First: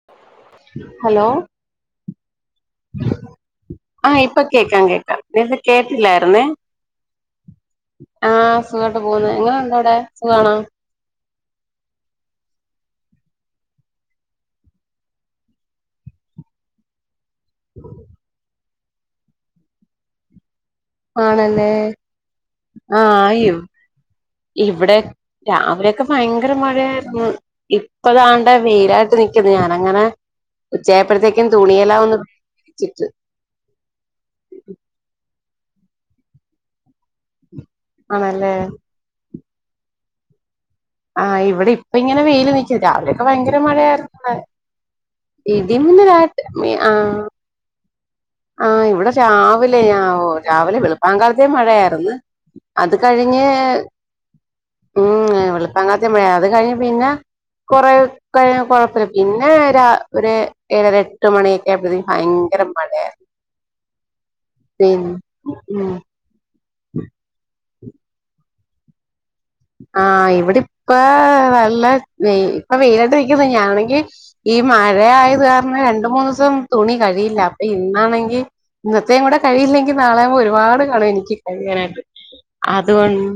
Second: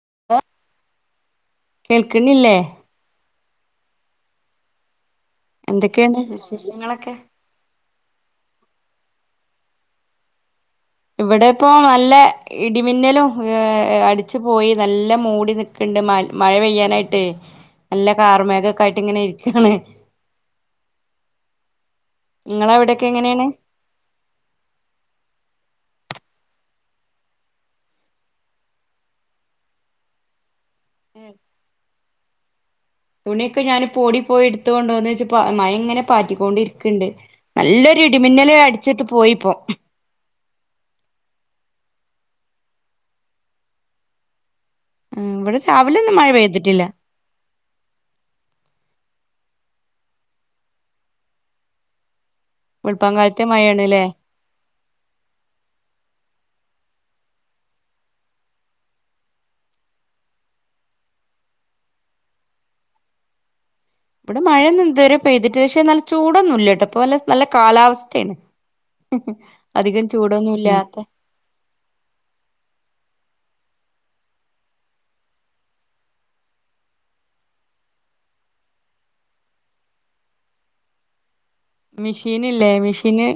[unintelligible] Hello കേൾക്കണില്ലേ? ആ ഇപ്പൊ കേക്കാം കേക്കാം നേരത്തെ എന്തൊക്കെയാണ് കേട്ടില്ലായിരുന്നെ. വിശേഷങ്ങളൊക്കെ ആ സുഖാട്ട് പോന്ന്. എങ്ങനെയുണ്ടവിടെ? സുഖാണോ? ഇവിടെ ഇപ്പോ നല്ല ഇടിമിന്നലും അടിച്ചു പോയി നല്ല മൂടി നിക്കണ്ട് മഴ പെയ്യാനായിട്ടെ. നല്ല കാർമേഘക് ക്കായിട്ടിങ്ങനെ ഇരിക്കാണേ. ആണല്ലേ. ആ അവിടെക്കെ എങ്ങനെയാണ് ആയൂ ഇവടെ രാവിലെ ക്കെ ഭയങ്കര മഴയായിരുന്നു. ഇപ്പദാണ്ടെ വെയിലായിട്ട് നിക്കുന്നു. ഞാനങ്ങനെ ഉച്ചയപ്പോഴത്തേക്കും തുണിയെല്ലാ ഒന്ന് ചിട്ട് തുണിയൊക്കെ ഞാനിപ്പോ ഓടി പോയി എടുത്തു കൊണ്ട് വന്നേച്ചും മഴ ഇങ്ങനെ പാറ്റിക്കൊണ്ടിരിക്കു ക്കുണ്ട്. നല്ലൊരു ആണല്ലേ ഇടിമിന്നല് അടിച്ചിട്ട് പോയിപ്പം. ആ ഇവിടെ ഇപ്പ ഇങ്ങനെ വെയില് നിക്ക രാവിലെയൊക്കെ ഭയങ്കര മഴയായിരുന്നുവിടെ. ഇവിടെ രാവിലെ ഒന്നും മഴ ഇടിമിന്നലായിട്ട് മ് പെയ്തിട്ടില്ല ആ ആ ഇവിടെ രാവിലെ ആ ഓ രാവിലെ വെളുപ്പാൻ കാലത്തേ മഴയാരുന്ന്. അത് വെളുപ്പാൻ കാലത്തെ കഴിഞ്ഞ് മഴയാണ്ല്ലേ ഉം വെളുപ്പാംകാലത്തു മഴ അത് കഴിഞ്ഞ് പിന്നെ കൊറെ കഴിഞ്ഞു കൊഴപ്പില്ല. പിന്നെ ഒരു ഏഴര എട്ട് മണിയൊക്കെ ആയപ്പോഴത്തേക്ക് ഭയങ്കര മഴയായിരുന്നു. ഇവിടെ മഴയൊന്നും പിന്നെ ഇതുവരെ പെയ്തിട്ടില്ല. പക്ഷെ ഉം നല്ല ചൂടൊന്നും ഇല്ല. [unintelligible] നല്ല കാലാവസ്ഥയാണ്. ആ അധികം ചൂടൊന്നും ഇവിടിപ്പോ ഇല്ലാത്ത നല്ല ഇപ്പൊ വെയിലത്ത് നിൽക്കുന്നു ഞാന് ഈ മഴയായത് കാരണം രണ്ട് മൂന്ന് ദിവസം തുണി കഴികിയില്ല. അപ്പൊ ഇന്നാണെങ്കി ഇന്നത്തെയും കൂടെ കഴികിയില്ലെങ്കിൽ നാളെ ആകുമ്പോ ഒരുപാട് കാണും എനിക്ക്. അങ്ങനാട്ട്. മെഷീനില്ലേ അതുകൊണ്ട് മെഷീന്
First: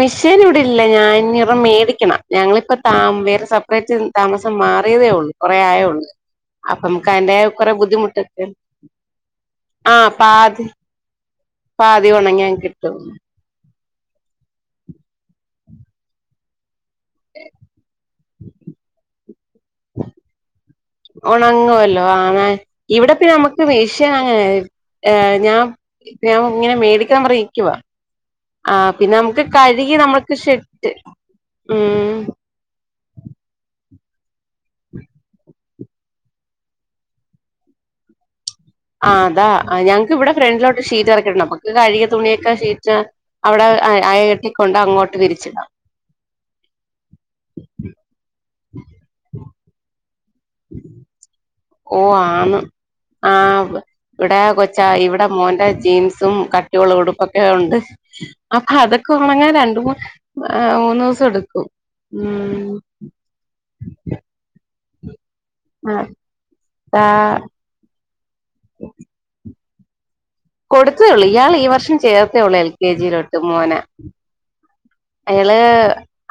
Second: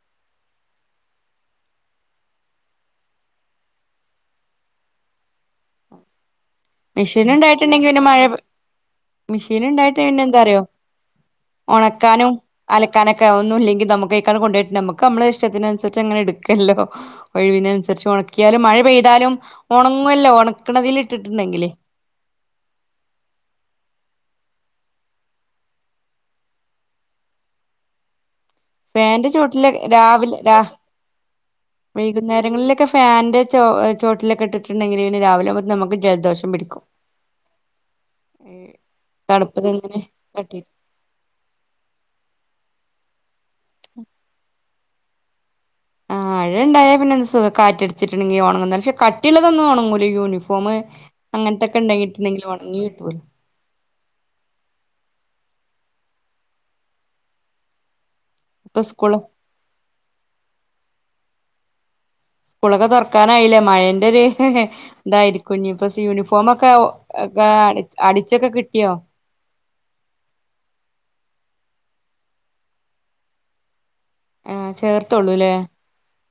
മെഷീൻ ഇവിടെ ഇല്ല. ഞാൻ ഇനിയോരെണ്ണം മേടിക്കണം ഞങ്ങളിപ്പ താ വേറെ സെപ്പറേറ്റ് താമസം മാറിയതേ ഒള്ളൂ. കൊറേ ആയൊള്ളൂ. അപ്പ നമുക്ക് മെഷീൻ അതിന്റെ കൊറെ ഉണ്ടായിട്ടുണ്ടെങ്കിൽ പിന്നെ ബുദ്ധിമുട്ട് മഴ ഒക്കെ ഒണ്ട്. മെഷീൻ ആ പാതി പാതി ഒണക്കാനും ഉണങ്ങാൻ കിട്ടും അലക്കാനൊക്കെ ഒന്നു ഇല്ലങ്കിൽ നമുക്കാ കൊണ്ട് നമക്ക് നമ്മള ഇഷ്ടത്തിനുസരിച്ച് അങ്ങനെടുക്കല്ലോ. ഒഴിവിനനുസരിച്ച് ഒണക്കിയാലും മഴ പെയ്താലും ഒണങ്ങുവല്ലോ. ഒണക് ഒണക്കണതിലിട്ടിട്ട് ഒണങ്ങുവല്ലോ [unintelligible] ആ ഇവിടെ പിന്നെ നമുക്ക് [unintelligible] [unintelligible] ഞാൻ ഞാൻ ഇങ്ങനെ മേടിക്കണം പറഞ്ഞിരിക്കുവാ ഫാന്റെ ചോട്ടില് രാവിലെ രാ ഷെഡ് ഉം വൈകുന്നേരങ്ങളിലൊക്കെ ഫാന്റെ ചോ ചോട്ടിലൊക്കെ ഇട്ടിട്ടുണ്ടെങ്കിൽ പിന്നെ രാവിലെ മുതല് നമക്ക് ജലദോഷം പിടിക്കും ആ അതാ തണുപ്പത്ങ്ങനെ ഞങ്ങക്ക് ഇവിടെ തട്ടി ഫ്രണ്ടിലോട്ട് ഷീറ്റ് ഇറക്കിട്ടണ്ട് നമ്മക്ക് കഴുകിയ തുണിയൊക്കെ ഷീറ്റ് അവിടെ അയകെട്ടി കൊണ്ടങ്ങോട്ട് വിരിച്ചിടാം ആ അഴ ഇണ്ടായാ പിന്നെ എന്ത് സുഖാ കാറ്റടിച്ചിട്ടണ്ടെങ്കിൽ ഒണങ്ങും പക്ഷെ കട്ടിയുള്ളതൊന്നും ഒണങ്ങൂല യൂണി ഫോമ് അങ്ങൻത്തെ ഓ ആണ് ആ ഇവിടെ കൊച്ചാ ഇവിടെം മോന്റെ ജീൻസും കട്ടിയുള്ള ഉടുപ്പൊക്കെയുണ്ട് അപ്പൊ ഇപ്പൊ അതൊക്കെ സ്കൂള് ഉണങ്ങാൻ രണ്ട് മൂന്ന് മൂന്ന് ദിവസം സെട്ക്കും സ്കൂളൊക്കെ തൊറക്കാനായില്ലേ മഴേന്റെ ഒര് തായിരിക്കും ഇനിപ്പ യൂണിഫോമൊക്കെ അതാ ഒക്കെ അടിച്ച് അടിച് ച്ചൊക്കെ കിട്ടിയോ കൊടുത്തതേയുള്ളൂ ഇയാള് ഈ വർഷം ചേർത്തേള്ളൂ എൽ കെ ജി യിലോട്ട് മോനേ ഏഹ് ചേർത്തൊള്ളൂല്ലേ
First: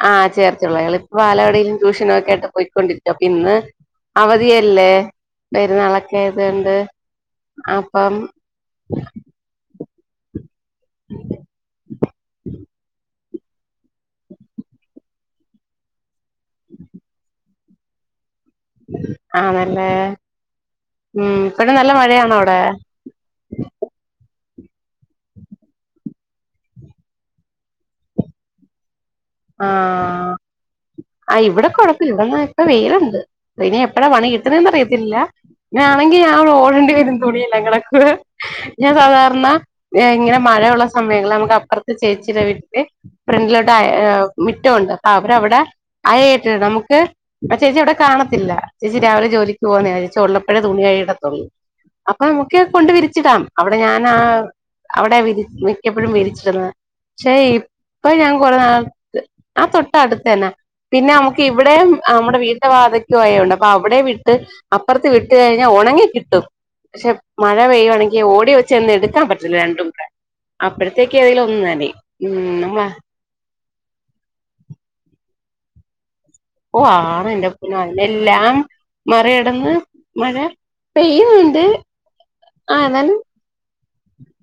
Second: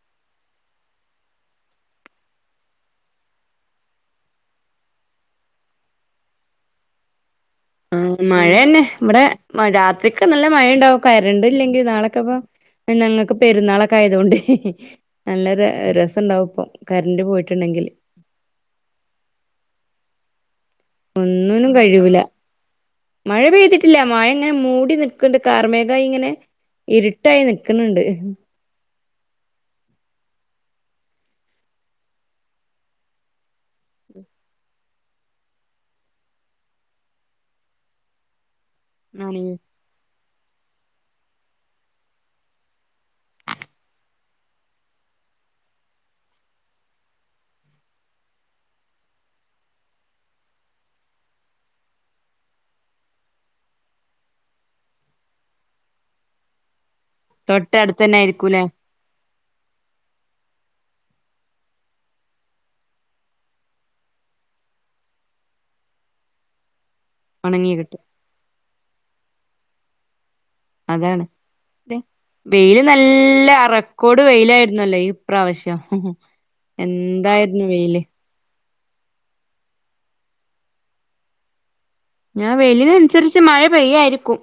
ആഹ് ചേർത്തെ ഒള്ളൂ അയൾ ഇപ്പാ ലാടീം ട്യൂഷനൊക്കെ അയിട്ട് പോയിക്കൊണ്ടിരി ക്ക്വ അപ്പ ഇന്ന് അവധിയല്ലേ പെരുന്നാളൊക്കെ യതൊണ്ട് അഹ് മഴന്നെ ഇവടെ മഴാത് വെക്ക്നല്ലൊ മഴ ഇണ്ടാവും കറണ്ടില്ലെങ്കിൽ നാളൊക്കെപ്പ ഞങ്ങൾക്ക് പെരുന്നാളൊക്കെ ആയത് കൊണ്ട് നല്ല രസണ്ടാവും ഇപ്പൊ കറന്റ് പോയിട്ടുണ്ടെങ്കില് ആഹ് നല്ലേഹ് ഒന്നിനും കഴിയൂല മഴ പെയ്തിട്ടില്ല മഴ ഇങ്ങനെ മൂടി നിക്ക്ണ്ട് കാർമേഘാ യിങ്ങനെ ഇരുട്ടായി നിക്ക്ണ് ണ്ട് ആഹ് ആ ഇവടെ കൊഴപ്പ്ല്ല ഇവടെ [unintelligible] പ്പോ വെയില്ണ്ട് വിനി എപ്പയാ പണി കിട്ട്ണ്ന്നറിയത് ഇല്ല അങ്ങനെ ആണെങ്കി ഞാറോടണ്ടി വരും തുണിയില്ലങ്കിള് ഞാൻ ആണ് സാധാരണ ഇങ്ങനെ മഴ ഉള്ള സമയങ്ങള്ൽ നമുക്ക് അപ്പറ്ത്ത് ചേച്ചിടെവീട്ടില് ഫ്രണ്ടിലോട്ട് അയ മിറ്റവുണ്ട് അവരവിടെ അയ്ട്ടി നമുക്ക് ചേച്ചി ഇവിടെ കാണത്തില്ല ചേച്ചി രാവിലെ ജോലിക്ക് പോകുന്നേ [unintelligible] ഉള്ളപ്പഴേ തോന്നിയേ ഹ് ഇടത്തൊ [unintelligible] അപ്പെ അമുക്കി ഫണ്ട് വിരിച്ചിടാം. അവിടെ ഞാൻ ആഹ് അവിടെ വിരി മിക്കപ്പൊഴും വിരിച്ചതാ ശെ ഇപ്പ തൊട്ടടുത്തന്നെ ഞാൻ കൊറെ ആയിരിക്കൂലേ നാൾ ആഹ് തൊട്ടടുത്തന്നെ. പിന്നെ അമുക്ക് ഇവ്ടെയും ഹ അമ്മുടെ വീട്ട് [unintelligible] [unintelligible] ആയ് ഒണ്ട് അപ്പ അവിടെയു വിട്ട് അപ്പറ്ത്ത് വിട്ട് കഴിഞ്ഞാ ഒണങ്ങി കിട്ടും ക്ഷെ മഴ ഒണങ്ങി കിട്ട പെയ്യുവാണെങ്കി ഓടി എ ചെന്നെടുക്കാ പറ്റില്ല രണ്ടും കൂടെ അപ്പോഴത്തേക്ക് അതാണ് ഏതെങ്കിലും ഒന്ന് വെ നനയും ഉം നമ്മള വെയില് നല്ല അറ കൊടുവെയിലായിര്ന്നല്ലേ ഇപ്രാവശ്യം ഓ ആണോന്റെ പൊന്നു [unintelligible] മറയടന്ന് മഴ പെയ്യുന്നുണ്ട് ഞാൻ ആ എന്നാലും വെയിലിലന്സരിച്ച് മഴ പെയ്യായിരിക്കും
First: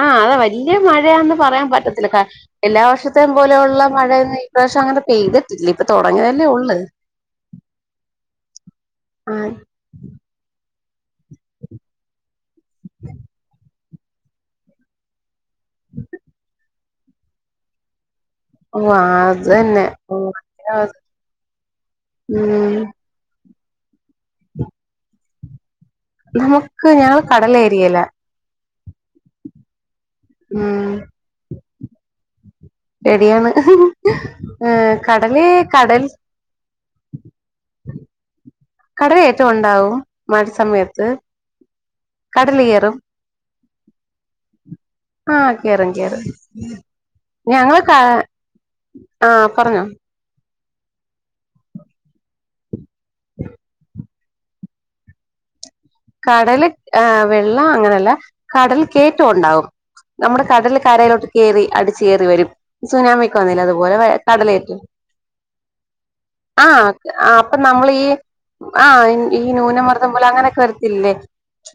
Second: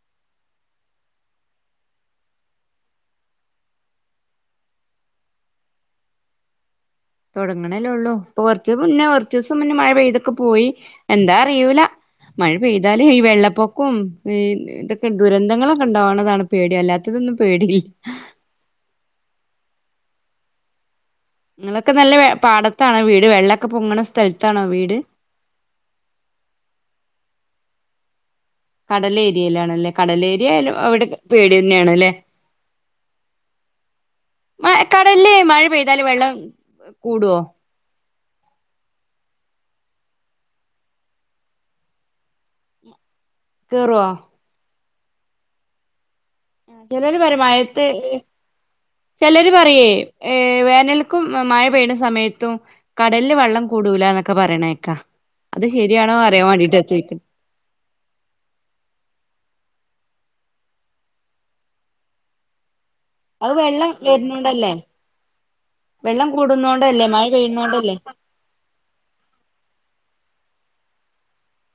ആ അതെ വല്ല്യ മഴയാന്ന് പറയാൻ പറ്റത്തില്ല കാ എല്ലാ വർഷത്തേയും പോലെയുള്ള മഴയൊന്നും ഈ പ്രാവശ്യം അങ്ങനെ പെയ്തിട്ടില്ല. ഇപ്പ തൊടങ്ങിയതല്ലേ ഒള്ള്. തൊടങ്ങണല്ലേള്ളൂ ഇപ്പോ കൊറ്ച്ച് മുന്നേ ആ കൊറ്ച്ചൂസം മുന്നേ മഴ പെയ്തൊക്കെ പോയി എന്താ അറിയൂല മഴ പെയ്താലെ ഈ വെള്ളപ്പൊ ക്കും ഈ ഇതൊക്കെ ദുരന്തങ്ങളൊക്കെ ഇണ്ടാവ്ണതാണ് പേടി അല്ലാത്തതൊന്നും പേടില്ല ഓ ആ തന്നെ ഉം ങ്ങളൊക്കെ നല്ല വെ പാടത്താണ് വീട് വെള്ള ക്ക പൊങ്ങണ സ്ഥല്ത്താണോ വീട് നമ്മുക്ക് ഞാൻ കടലേരിയേലാ കടലേരിയിലാണല്ലേ കടലേരിയായാലും ഉം അവിടൊക്കെ പേടി ന്നെയാണല്ലേ പേടിയാണ് ഏ കടലില് കടല് മഴ കടൽ പെയ്താല് വെള്ളം കൂടുവോ കടലേറ്റം ഒണ്ടാവും മഴ സമയത്ത് കടലിയേറും കേറോ ആ കേറും കേറും ചെലര് പറയും ഞങ്ങള് മഴത്ത് ക ആഹ് ചെലര് പറഞ്ഞോ പറയേ ഏ വേനൽക്കും മ മഴ പെയ്യ്ണ സമയത്തും കടല് വള്ളം കൂടൂലാ ഒക്ക പറീണേക്ക കടൽ ആ വെള്ള അങ്ങനല്ല കടൽ കേറ്റ ഒണ്ടാവും നമ്മുടെ കടല് കരയിലോട്ട് കേറി അടിച്ചേറി വരും സുനാമിക്കെ അത് വന്നില്ലേ വെള്ളം അതുപോലെ വെ വരുന്നോണ്ടല്ലേ കടലേറ്റും. വെള്ളം ആ കൂടുന്നോണ്ടല്ലേ മഴ അപ്പൊ നമ്മൾ പെയ്യുന്നോണ്ടല്ലേ ഈ ആ ഈ ന്യൂനമർദ്ദം പോലെ അങ്ങനെ കർ ഇല്ലെ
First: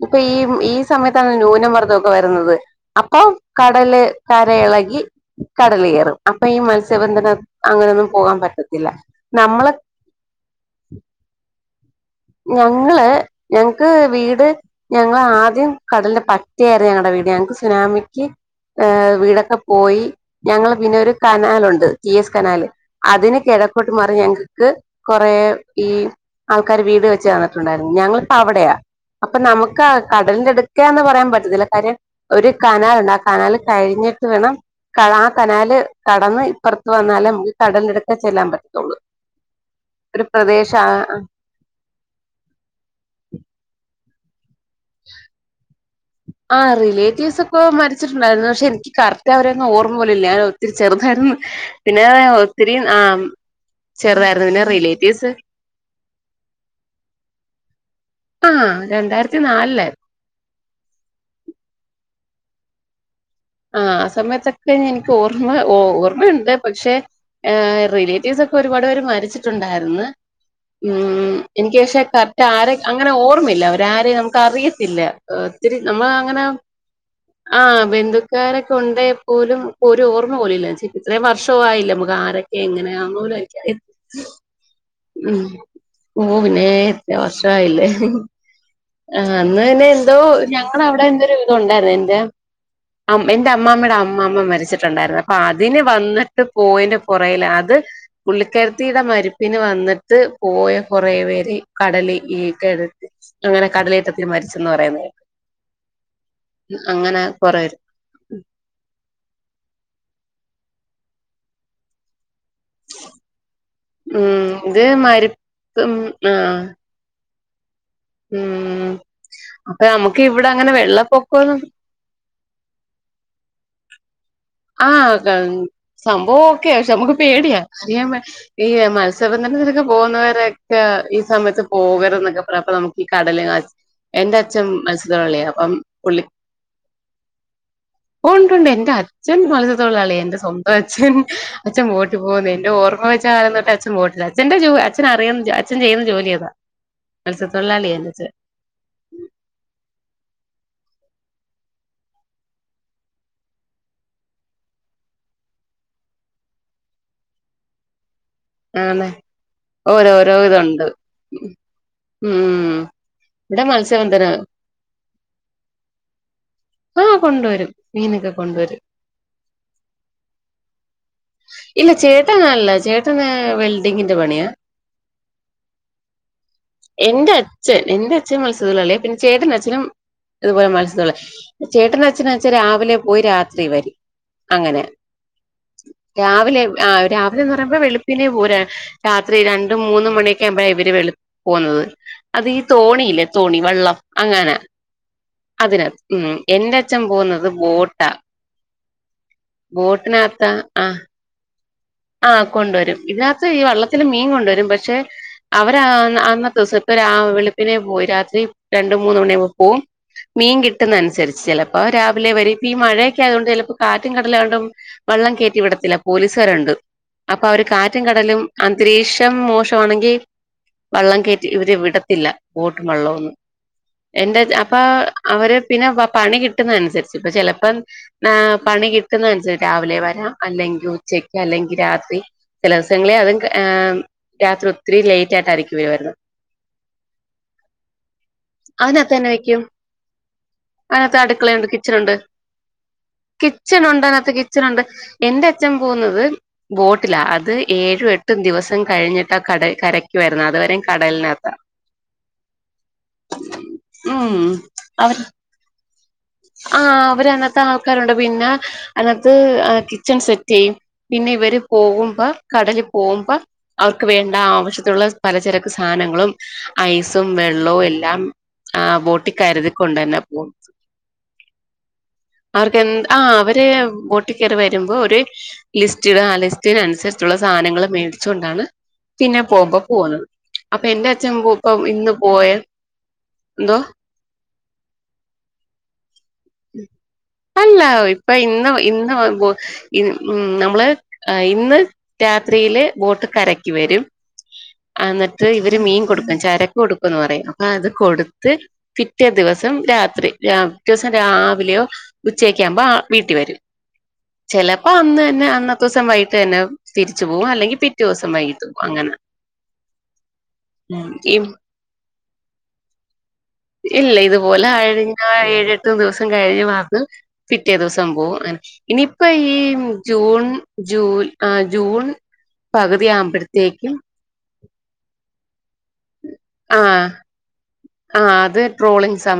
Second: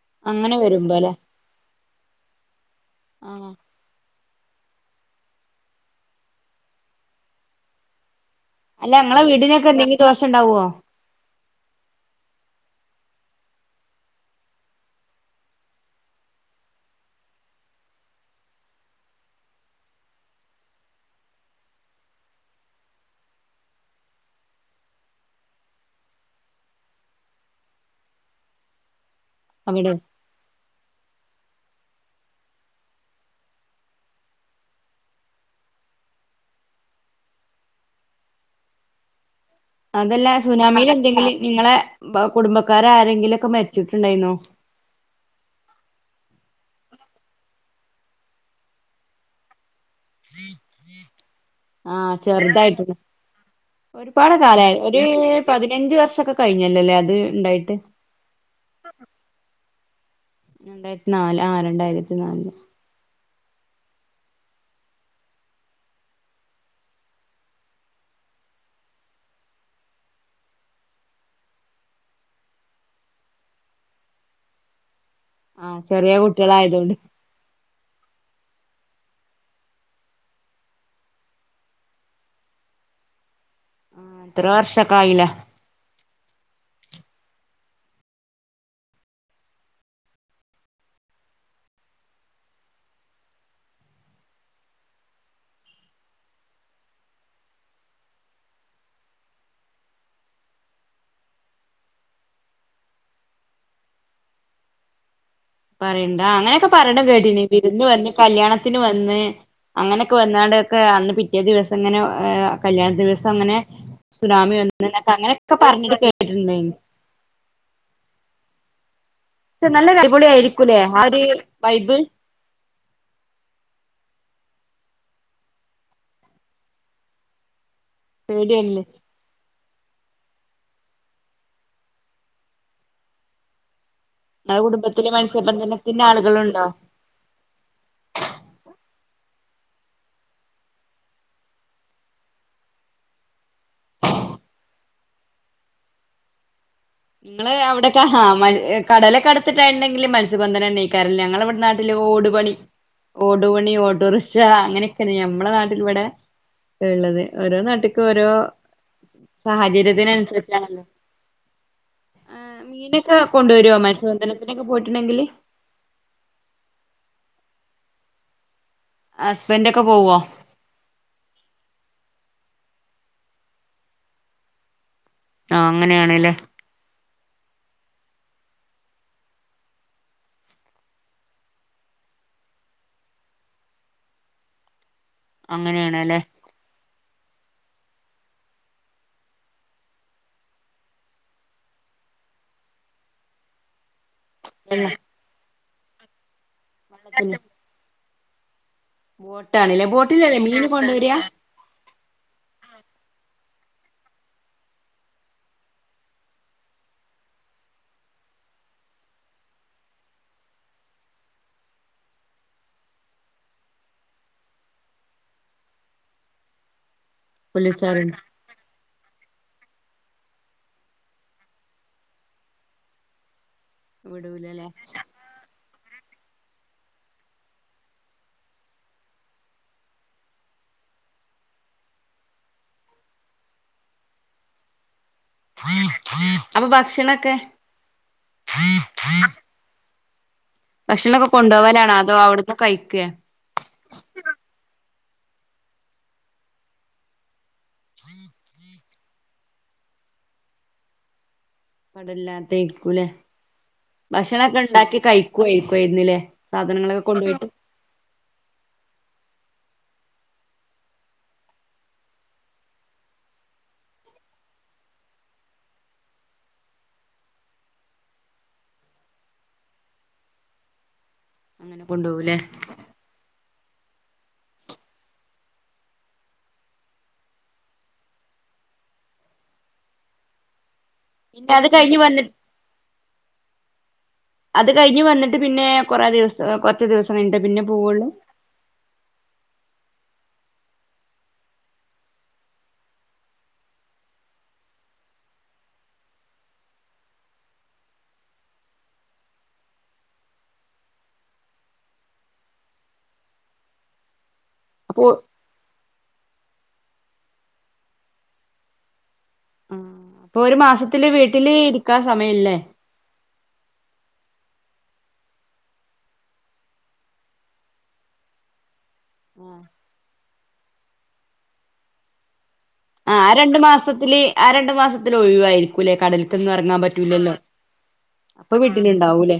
ഇപ്പൊ ഈ അങ്ങനെ ഈ വരുമ്പോ അല്ലെ സമയത്താണ് ന്യൂന മർദ്ദൊക്കെ വരുന്നത് അപ്പൊ ആ കടല് കരയെളകി കടല് കേറും അപ്പൊ ഈ മത്സ്യബന്ധനം അങ്ങനൊന്നും പോകാൻ പറ്റത്തില്ല അല്ല ങ്ങളെ നമ്മള് വീടിനൊക്കെ എന്തെങ്കി ദോഷണ്ടാവോ? ഞങ്ങള് ഞങ്ങക്ക് വീട് ഞങ്ങളാദ്യം കടലിന്റെ പറ്റേ ആര്ന്ന് ഞങ്ങളുടെ വീട്. ഞങ്ങക്ക് സുനാമിക്ക് ഏ വീടൊക്കെ പോയി ഞങ്ങള് പിന്നെ ഒരു കനാലൊണ്ട് ടീ എസ് കനാല് അതിന് കെഴക്കോട്ട് മാറി ഞങ്ങക്ക് കൊറെ ഈ ആൾക്കാര് വീട് വെച്ച് തന്നിട്ടുണ്ടായിരുന്നു ഞങ്ങളിപ്പ അവിടെയാ അപ്പൊ നമുക്ക് അവിടെ അ കടലിന്റെ അടുക്കേന്ന് പറയാൻ പറ്റു ഇതിലെ കാര്യം ഒരു കനാലുണ്ട് ആ കനാൽ കഴിഞ്ഞിട്ട് വേണം ആ കനാല് കടന്ന് ഇപ്പുറത്ത് വന്നാലേ നമുക്ക് കടല് അടുക്കെ ചെല്ലാൻ പറ്റത്തുള്ളൂ ഒരു അതല്ല സുനാമിൽ പ്രദേശം എന്തെങ്കിലും നിങ്ങളെ വ കുടുംബക്കാര് ആരെങ്കിലുമൊക്കെ മരിച്ചിട്ടുണ്ടായിരുന്നോ ആ റിലേറ്റീവ്സ് ഒക്കെ മരിച്ചിട്ടുണ്ടായിരുന്നു പക്ഷെ എനിക്ക് കറക്റ്റ് അവരെ ഓർ ആ പിന്നെ ഒത്തിരി ചെറുതായിട്ട് ആഹ് ഒരുപാട് ചെറുതായിരുന്നു പിന്നെ കാലം ഒരു റിലേറ്റീവ്സ് പതിനഞ്ച് വർഷൊക്കെ കഴിഞ്ഞല്ലോല്ലേ അത് ഇണ്ടായിട്ട് ആ രണ്ടായിരത്തി നാലിലായിര്ന്ന് രണ്ടായിരത്തി നാല് ആ രണ്ടായിരത്തി നാല് ആ സമയത്തൊക്കെ എനിക്ക് ഓർമ്മ ഓർമ്മയുണ്ട് പക്ഷെ എ റിലേറ്റീവ്സൊക്കെ ഒരുപാട് പേര് മരിച്ചിട്ടുണ്ടായിരുന്നു ഉം എനിക്ക് പക്ഷെ കറക്റ്റ് ആര് അങ്ങനെ ഓർമ്മയില്ല അവരാര് നമുക്ക് അറിയത്തില്ല ഒത്തിരി ആഹ് നമ്മൾ ചെറിയ അങ്ങനെ കുട്ടികളായതുകൊണ്ട് ആ ബന്ധു ക്കാരൊക്കെ ഉണ്ടേ പോലും ഒരു ഓർമ്മ പോലുമില്ല പച്ചേ ഇത്രയും വർഷവും ആയില്ലേ നമുക്ക് ആരൊക്കെ എങ്ങനെയാ പോലും എനിക്കറിയ ആ എത്ര വർഷം ഉം ഓ പി ഇത്രേം വർഷായില്ലേ അന്ന്ന്നെ എന്തോ ഞങ്ങവിടെ എന്തോ വിധം ഉണ്ടായിരുന്നു എന്റെ എന്റെ അമ്മാമ്മയുടെ അമ്മാമ്മ മരിച്ചിട്ടുണ്ടായിരുന്നു അപ്പൊ അതിന് വന്നിട്ട് പോയിന്റെ പുറേൽ അത് പുള്ളിക്കാരത്തിയുടെ മരിപ്പി ഇ വന്നിട്ട് പോയ കൊറേ പേര് കടൽ ഈ കെഴ് അങ്ങനെ കടലേറ്റത്തി മരിച്ചന്ന് പറയുന്നകേട്ട് പറയണ്ട അങ്ങനെയൊക്കെ പറയണ്ട കേട്ടീന് കൊറേര് വിരുന്ന് വന്ന് കല്യാണത്തിന് വന്ന് അങ്ങനൊ ക്ക് വന്നാടൊക്കെ അന്ന് പിറ്റേ ദിവസം ഇങ്ങനെ ഏ കല്യാണ ദിവസം അങ്ങനെ ഉം സുനാമി ഇത് വന്ന് എന്നൊക്കെ അങ്ങനെയൊക്കെ മരിപ്പ് ഉം, പറഞ്ഞിട്ട് ആ കേട്ടിട്ടുണ്ടായിന് ഉം പക്ഷെ അപ്പൊ നല്ല നമുക്ക് ഇവിടെ അങ്ങനെ അടിപൊളിയായിരിക്കൂലേ ആ ഒര് വെള്ളപ്പൊക്കൊന്നും വൈബ്ൾ ആ സംഭവം ഒക്കെ പക്ഷെ നമ്മുക്ക് പേടിയാ അറിയാം ഈ പേടിയല്ല മത്സ്യബന്ധന് ഓക്കെ പോകുന്നവരൊക്കെ ഈ സമയത്ത് പോകരുത് എന്നൊക്കെ പറയും അപ്പ നമുക്ക് ഈ കടല് കാ എന്റെ നിങ്ങളെ അച്ഛൻ കുടുംബത്തില് മത്സ്യത്തൊഴിലാളിയാ അപ്പം മത്സ്യബന്ധനത്തിന്റെ പുള്ളി ആളുകളുണ്ടോ ഉണ്ട് ഉണ്ട് എന്റെ അച്ഛ് അച്ഛൻ മത്സ്യത്തൊഴിലാളിയാ എന്റെ സ്വന്തം അച്ഛൻ അച്ഛൻ ബോട്ടിൽ പോകുന്ന്യാ എൻ്റെ ഓർമ്മവെച്ച കാലം തൊട്ട് അച്ഛൻ ബോട്ടിലാ അച്ഛൻ്റെ ജോ അച്ഛൻ അറിയ അച്ഛൻ ചെയ്യുന്ന ജോലിയതാ ഇങ്ങള് അവിടൊക്കെ ഹാമ കടലൊക്കെ അടുത്തിട്ടായിണ്ടെങ്കില് മത്സ്യ മത്സ്യബന്ധനാണികാറില്ല ഞങ്ങടെ നാട്ടില് ഓടു പണി ഓടുപണി ഓട്ടോറിക്ഷ അങ്ങനൊക്കെയാണ് ഞമ്മളെ നാട്ടില് ഇവടെ എള്ളത് ഓരോ നാട്ടിക്കും ഓരോ ആന്നെ ഓരോരോ ഇതുണ്ട് എ ഉം മീനൊക്കെ ഇവിടെ കൊണ്ടുവരോ മത്സ്യബന്ധനം മത്സ്യബന്ധനത്തിനൊക്കെ പോയിട്ടുണ്ടെങ്കില് വരും മീനൊക്കെ കൊണ്ടുവരും ഹസ്ബൻഡൊക്കെ പോവോ ഇല്ല ചേട്ടൻ കാൺല്ല ട്ടന് വെൽഡിങ്ങിന്റെ പണിയാ ആ അങ്ങനെയാണേല് എന്റെ അച്ഛൻ എന്റെ അച്ഛൻ മത്സ്യ തൊഴിലാളിയാ പിന്നെ ചേട്ടന്റെ അച്ഛനും ഇതുപോലെ മത്സ്യ തൊഴിലാളി ചേട്ടന്റെ അച്ഛൻന്ന് വച്ച രാവിലെ പോയി രാത്രി വരും അങ്ങനെ അങ്ങനെയാണല്ലേ രാവിലെ ആ രാ [unintelligible] ന്ന് പറയുമ്പോ വെളു പ്പിനെ പോരാ രാത്രി രണ്ട് മൂന്ന് മണിയൊക്ക്യാവുമ്പെയ ഇവര് വെളു പോവുന്നത് അത് ഈ തോണിയില്ലേ തോണി വള്ളം അങ്ങനെ അതിനാത്ത്. ഉം എന്റെ അച്ഛൻ വള്ളത്തിന് പോകുന്നത് ബോട്ടാ ബോട്ടാണല്ലേ ബോട്ടിലല്ലേ ബോട്ടിനകത്താ മീൻ കൊണ്ട് വരാ ആ കൊണ്ടുവരും. ഇതിനകത്ത് ഈ വള്ളത്തില് മീൻ കൊണ്ടുവരും. പക്ഷെ അവര് അന്ന് അന്നത്തെ ദിവസത്തെ രാ വെളുപ്പിനെ പോയി രാത്രി രണ്ട് മൂന്ന് മണിയാവും പോവും. മീൻ കിട്ടുന്ന അനുസരിച്ച് ചിലപ്പോ രാവിലെ വരെ ഈ മഴയൊക്കെ ആയതുകൊണ്ട് ചെലപ്പോ കാറ്റും കടലായോണ്ടും വള്ളം കേറ്റി വിടത്തില്ല. പോലീസാരുണ്ട് അപ്പൊ അവര് കാറ്റും പോലീസുകാരുണ്ട് കടലും അൻ ന്തരീക്ഷം മോശം ആണെങ്കീ വള്ളം കയറ്റി ഇവര് വിടത്തില്ല ബോട്ട് വള്ളവൊന്നും എൻ്റെ ച്ഛ വിടൂലല്ലേ അപ്പൊ അവര് പിന്നെ വ പണി കിട്ടുന്നതനുസരിച്ച് ഇപ്പ ചെലപ്പം ഏ പണി കിട്ടുന്നതനുസരിച്ച് രാവിലെ വരാം അല്ലെങ്കി ഉച്ചയ്ക്ക് അല്ലെങ്കി രാത്രി ചില ദിവസങ്ങളി അതും ഏ രാത്രി ഒത്തിരി ലേറ്റ് ആയിട്ടായിരിക്കും ഇവര് വരുന്നത് അപ്പൊ ഭക്ഷണൊക്കെ അതിനാത്ത് ഭക്ഷണൊക്കെ അടുക്കളെയുണ്ട് കൊണ്ടോവലാണോ കിച്ചൺ ഉണ്ട്. അതോ അവിടുന്ന് കഴിക്കേ കിച്ചൻ ഉണ്ട് അതിനകത്ത് കിച്ചൺ ഉണ്ട് എന്റെ അച്ഛൻ പോകുന്നത് ബോട്ടില അത് ഏഴും എട്ടും ദിവസ കഴിഞ്ഞിട്ടാ കട കരക്ക് വരുന്നത് അതുവരേം കടലിനകത്താ കടല്ലാത്തേരിക്കൂലേ ഭക്ഷണക്കെ ഇണ്ടാക്കി കഴിക്കോയിരിക്ക ന്നിലെ ആ അവര് അന്നത്തെ ആൾക്കാരുണ്ട് പിന്നെ അന്ന അത് ആ കിച്ചൺ സെറ്റ് ചെയ്യും പിന്നെ ഇവര് പോവുമ്പ കടലിൽ പോവുമ്പ അവർക്ക് വേണ്ട ആവശ്യത്തിനുള്ള പലചരക്ക് സാധനങ്ങളും ഐസും വെള്ളവും എല്ലാം ആ ബോട്ടി കരുതി കൊണ്ട് തന്നാ പോവ അങ്ങനെ കൊണ്ടുപോകൂല്ലേ അവർക്കെൻ ആ അവ [unintelligible] ബോട്ടി കേറി വരുമ്പോ ഒരു ലിസ്റ്റ് ഇട ആ ലിസ്റ്റിനനുസരിച്ചുള്ള സാനങ്ങള് മേടിച്ചോണ്ടാണ് പിന്നെ പോക്കോ പോവുന്നത് അപ്പ എന്റെ അച്ഛൻ പിന്നെ കു അത് [unintelligible] കഴിഞ്ഞ് ഇന്ന് വന്നിട്ട് പോയ എന്തോ അത് കഴിഞ്ഞ് വന്നി പിന്നെ അല്ല പോവുള്ളൂ ഇപ്പ ഇന്ന് ഇന്ന് [unintelligible] ഉം നമ്മള് ഇന്ന് രാത്രിയില് ബോട്ട് കരയ്ക്ക് വരും അന്നിട്ട് ഇവര് മീൻ കൊടുക്കും ചരക്ക് കൊടുക്കുന്ന് പറയും അപ്പൊ അത് കൊടുത്ത് പിറ്റേ ദിവസം രാത്രി രാം പിറ്റേ ദിവസം രാവിലെയോ ഉച്ചേക്കെ ആവുമ്പോ വീട്ടീ വരും ചെലപ്പ അപ്പൊ അന്ന് തന്നെ അണ്ണ [unintelligible] ത്തുസം വയ്യിട്ട് തന്നെ തിരിച്ചു പോവും അല്ലെങ്കി പിറ്റൂസം വയ്യിട്ട് അങ്ങനെ ആഹ് അപ്പൊ ഒരു മാസത്തില് ഉം ഇ വീട്ടില് ഇരിക്കാൻ സമയല്ലേ ഇല്ല ഇതുപോലെ ആഴ്‌ ആഹ് ഏഴെട്ട് ദിവസം കഴിഞ്ഞ് അത് പിറ്റേ ദിവസം പോവും അങ്ങനെ ഇനിപ്പോ ഈ ആഹ് ജൂൺ ജൂ ആ ജൂൺ പകുതി ആഹ് ആഹ് രണ്ടു ആവുമ്പഴത്തേക്കും മാസത്തില് ആ രണ്ടു മാസത്തില് ഒഴിവായിരിക്കൂല്ലേ കടലിക്കൊ ന്നും ഇറങ്ങാൻ ആഹ് പറ്റൂലല്ലോ അപ്പ വീട്ടില് ഉണ്ടാവൂല്ലേ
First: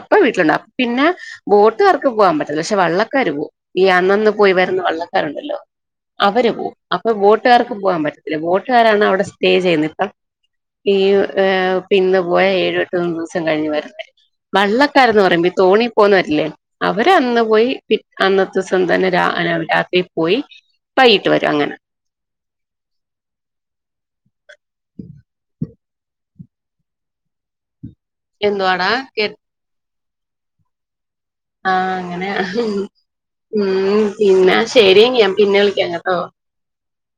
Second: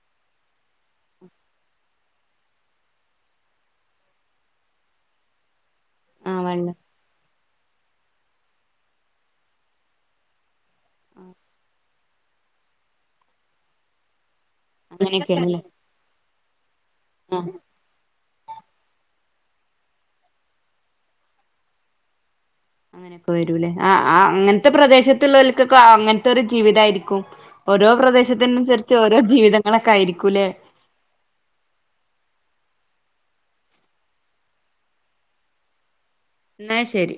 അപ്പ വീട്ടിലൊണ്ട പിന്നെ ബോട്ട് ക്ക് പോവാൻ പറ്റില്ല പക്ഷെ വള്ളക്കാര് പോവും ഈ അന്നന്ന് പോയി വരുന്ന വള്ളക്കാരുണ്ടല്ലോ ആഹ് അവര് പോവും വെള്ളം അപ്പ ബോട്ടുകാർക്ക് പോകാൻ പറ്റി അല്ല വോട്ടുകാരാണ് അവിടെ സ്റ്റേ ചെയ്യുന്ന ഇപ്പ ഈയ് ഏങ്ഹ് ഇന്ന് പോയ ഏഴ് എട്ടും ദിവസം കഴിഞ്ഞ് വരണ്ടെ വെള്ളക്കാരന്ന് പറയുമ്പോ ഈ അങ്ങനെയൊക്കെയാണല്ലേ ആ തോണി പോകന്നവരല്ലേ അവര് അന്ന് പോയി പി അന്നത്തെ ദിവസം തന്നെ രാ രാത്രി പോയി വൈയ്യിട്ട് വരും അങ്ങനെ അങ്ങനൊക്കെ വരൂലേ ആഹ് ആഹ് അങ്ങനത്തെ പ്രദേശത്തുള്ളവർക്ക [unintelligible] [unintelligible] അങ്ങനത്തെ ഒരു ജീവിതാരിക്കും ഓരോ എന്തുവാടാ പ്രദേശത്തിനനുസരിച്ച് ഓരോ കേ ജീവിതങ്ങളൊക്കെ ആയിരിക്കും കുലേ ആ അങ്ങനെ ഉം പിന്നെ ശരി ഞാ പിന്നെ വിളിക്കാം കേട്ടോ എന്നാ ശരി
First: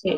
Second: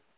ശരി